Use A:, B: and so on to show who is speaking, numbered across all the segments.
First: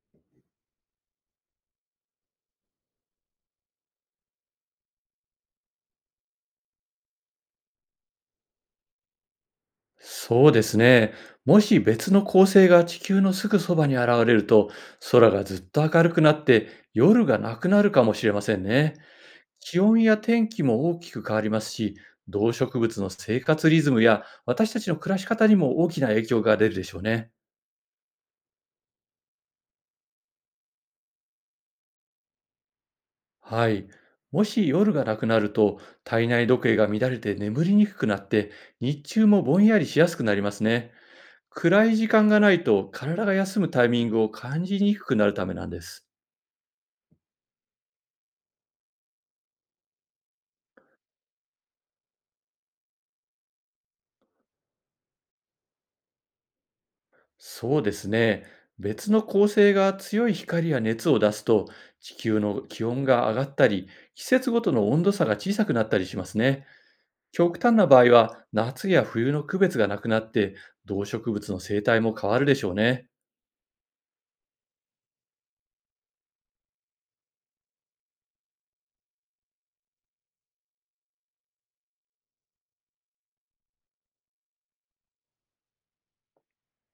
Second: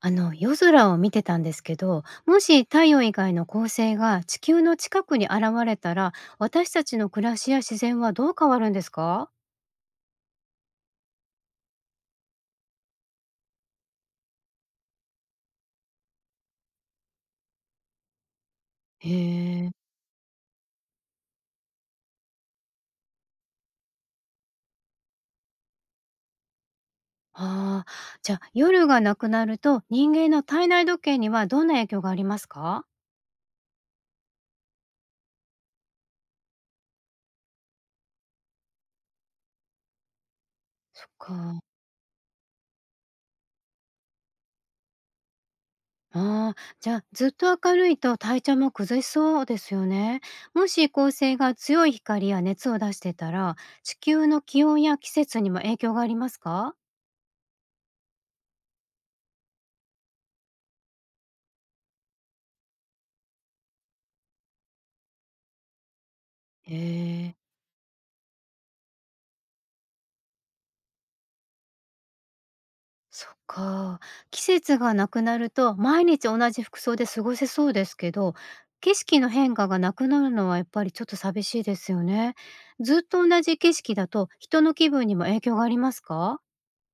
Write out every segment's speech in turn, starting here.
A: あの、夜空を見てたんですけど、もし太陽以外の恒星が地球の近くに現れたら私たちの暮らしや自然はどう変わるんですか？
B: そうですね。もし別の恒星が地球のすぐそばに現れると、空がずっと明るくなって夜がなくなるかもしれませんね。
A: へ
B: 気
A: え。
B: 温や天気も大きく変わりますし、動植物の生活リズムや私たちの暮らし方にも大きな影響が出るでしょうね。
A: ああ、ーじゃあ夜がなくなると人間の体内時計にはどんな影響がありますか？
B: はい。もし夜がなくなると、体内時計が乱れて眠りにくくなって、日中もぼんやりしやすくなりますね。
A: そっか。
B: 暗い時間がないと体が休むタイミングを感じにくくなるためなんです。
A: あー、じゃあずっと明るいと体調も崩しそうですよね。もし恒星が強い光や熱を出してたら地球の気温や季節にも影響がありますか？
B: そうですね。別の恒星が強い光や熱を出すと、地球の気温が上がったり、季節ごとの温度差が小さくなったりしますね。
A: へえ。
B: 極端な場合は、夏や冬の区別がなくなって、動植物の生態も変わるでしょうね。
A: そっか。季節がなくなると毎日同じ服装で過ごせそうですけど、景色の変化がなくなるのはやっぱりちょっと寂しいですよね。ずっと同じ景色だと人の気分にも影響がありますか？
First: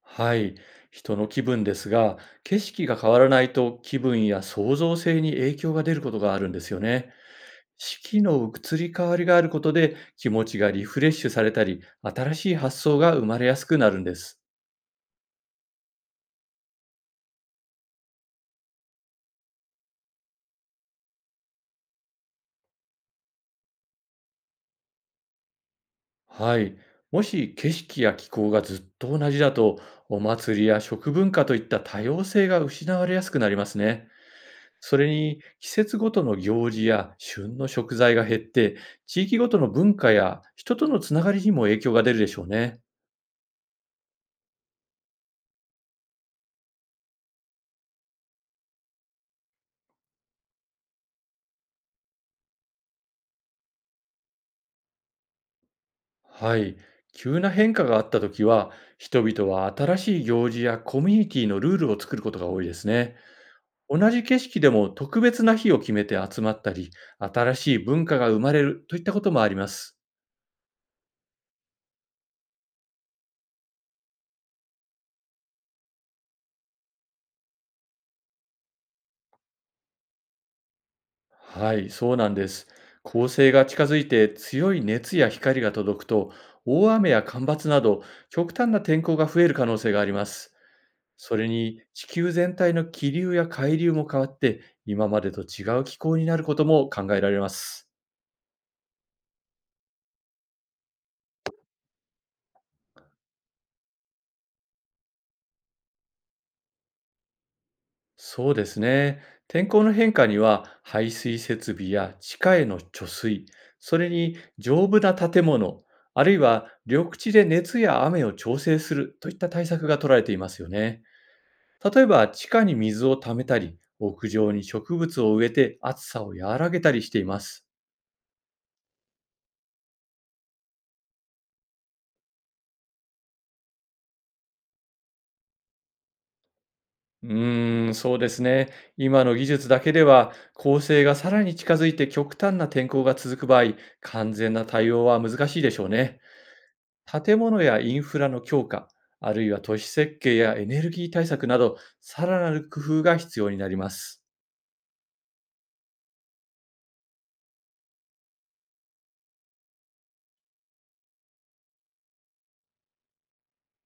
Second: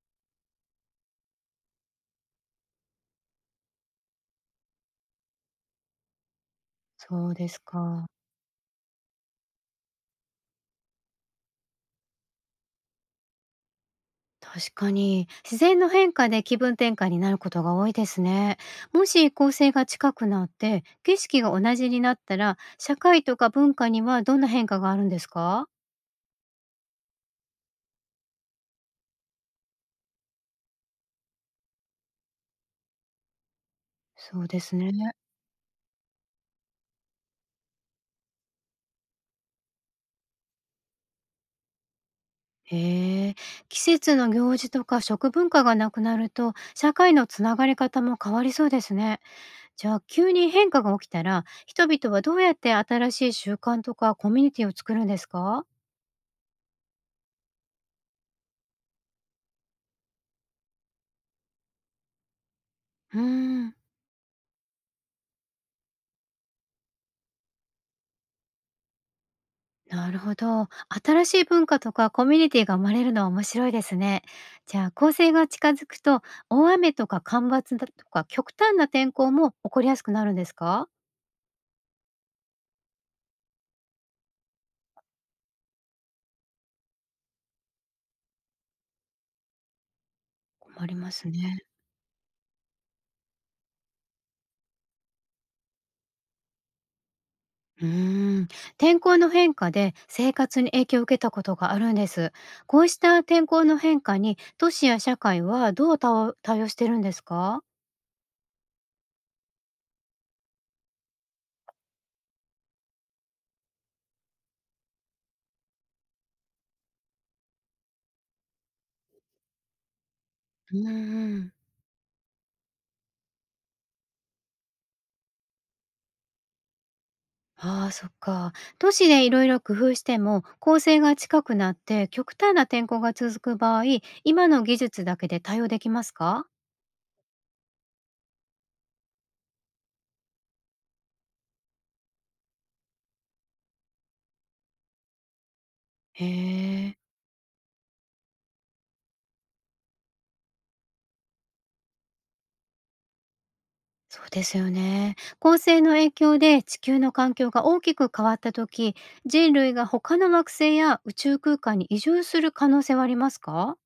B: はい。人の気分ですが、景色が変わらないと気分や創造性に影響が出ることがあるんですよね。
A: そうです
B: 四
A: か。
B: 季の移り変わりがあることで気持ちがリフレッシュされたり、新しい発想が生まれやすくなるんです。
A: 確かに自然の変化で気分転換になることが多いですね。もし構成が近くなって景色が同じになったら社会とか文化にはどんな変化があるんですか？
B: はい。もし景色や気候がずっと同じだと、お祭りや食文化といった多様性が失われやすくなりますね。
A: そうです
B: それ
A: ね。
B: に、季節ごとの行事や旬の食材が減って、地域ごとの文化や人とのつながりにも影響が出るでしょうね。
A: へえ、季節の行事とか食文化がなくなると社会のつながり方も変わりそうですね。じゃあ急に変化が起きたら人々はどうやって新しい習慣とかコミュニティを作るんですか？
B: はい。急な変化があったときは、人々は新しい行事やコミュニティのルールを作ることが多いですね。
A: うーん、
B: 同じ景色でも特別な日を決めて集まったり、新しい文化が生まれるといったこともあります。
A: なるほど。新しい文化とかコミュニティが生まれるのは面白いですね。じゃあ構成が近づくと大雨とか干ばつだとか極端な天候も起こりやすくなるんですか？
B: はい、そうなんです。恒星が近づいて強い熱や光が届くと、大雨や干ばつなど極端な天候が増える可能性があります。
A: 困ります
B: それ
A: ね。
B: に地球全体の気流や海流も変わって、今までと違う気候になることも考えられま
A: う
B: す。
A: ーん、天候の変化で生活に影響を受けたことがあるんです。こうした天候の変化に都市や社会はどう対応してるんですか？
B: そうですね。天候の変化には排水設備や地下への貯水、それに丈夫な建物、あるいは緑地で熱や雨を調整するといった対策が取られていますよ
A: うん。
B: ね。
A: ん。
B: 例えば地下に水を溜めたり、屋上に植物を植えて暑さを和らげたりしています。
A: ああ、そっか。都市でいろいろ工夫しても構成が近くなって極端な天候が続く場合、今の技術だけで対応できますか？
B: うーん、そうですね。今の技術だけでは、恒星がさらに近づいて極端な天候が続く場合、完全な対応は難しいでしょうね。
A: へえ。
B: 建物やインフラの強化、あるいは都市設計やエネルギー対策など、さらなる工夫が必要になりま
A: そ
B: す。
A: うですよね。恒星の影響で地球の環境が大きく変わった時、人類が他の惑星や宇宙空間に移住する可能性はありますか？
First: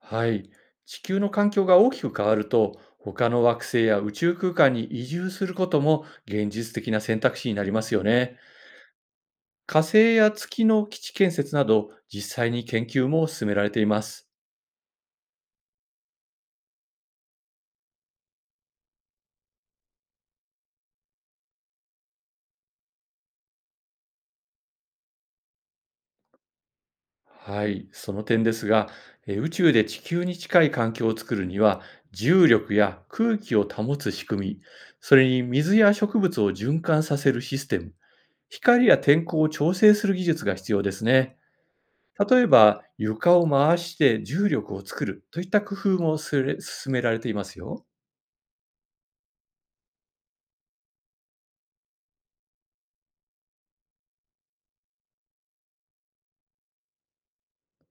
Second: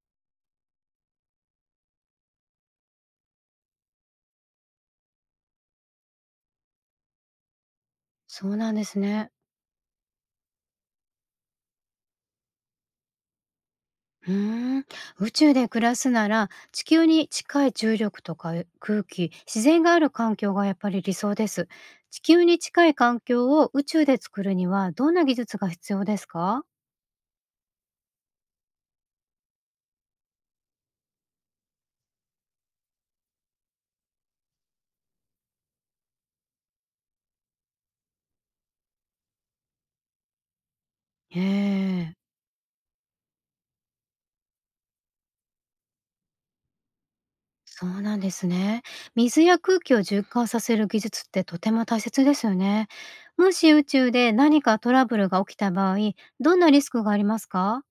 B: はい。地球の環境が大きく変わると、他の惑星や宇宙空間に移住することも現実的な選択肢になりますよね。
A: そうなんですね。
B: 火星や月の基地建設など、実際に研究も進められています。
A: うーん、宇宙で暮らすなら地球に近い重力とか空気自然がある環境がやっぱり理想です。地球に近い環境を宇宙で作るにはどんな技術が必要ですか？
B: はい。その点ですが、宇宙で地球に近い環境を作るには、重力や空気を保つ仕組み、それに水や植物を循環させるシステム、光や天候を調整する技術が必要ですね。
A: ええ。
B: 例えば、床を回して重力を作るといった工夫もすれ進められていますよ。
A: そうなんですね。水や空気を循環させる技術ってとても大切ですよね。もし宇宙で何かトラブルが起きた場合、どんなリスクがありますか？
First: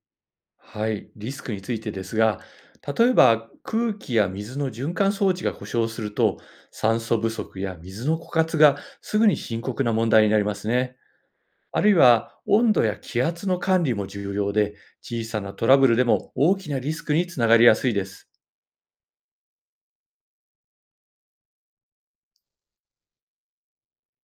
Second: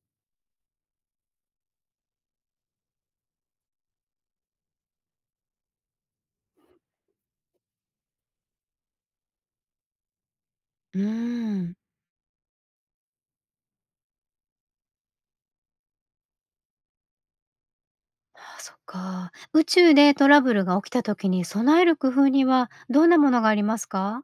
B: はい、リスクについてですが、例えば空気や水の循環装置が故障すると、酸素不足や水の枯渇がすぐに深刻な問題になりますね。
A: うーん。
B: あるいは温度や気圧の管理も重要で、小さなトラブルでも大きなリスクにつながりやすいです。
A: ああ、そっか。宇宙でトラブルが起きた時に備える工夫にはどんなものがありますか？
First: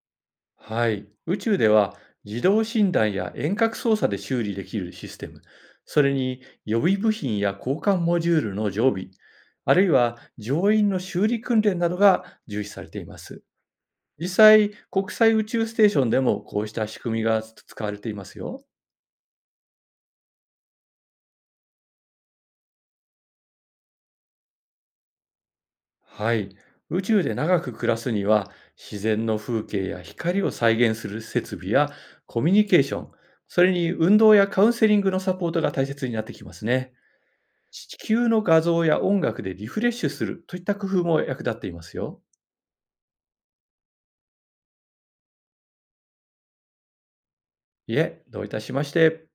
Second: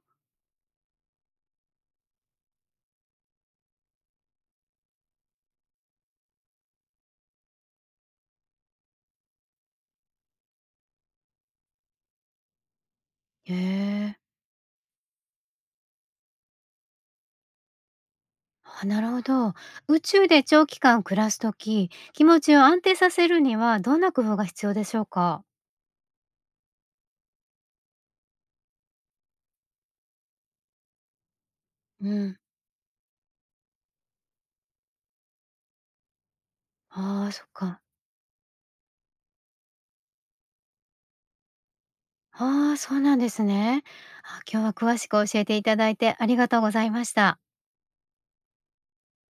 B: はい。宇宙では自動診断や遠隔操作で修理できるシステム、それに予備部品や交換モジュールの常備、あるいは乗員の修理訓練などが重視されています。
A: へえ。
B: 実際、国際宇宙ステーションでもこうした仕組みが使われていますよ。
A: あ、なるほど。宇宙で長期間暮らす時、気持ちを安定させるにはどんな工夫が必要でしょうか？
B: はい。宇宙で長く暮らすには、自然の風景や光を再現する設備や
A: うん。
B: コミュニケーション、それに運動やカウンセリングのサポートが大切になってきますね。
A: ああ、そっか。
B: 地球の画像や音楽でリフレッシュするといった工夫も役立っていますよ。
A: ああ、そうなんですね。あ、今日は詳しく教えていただいてありがとうございました。
B: いえ、どういたしまして。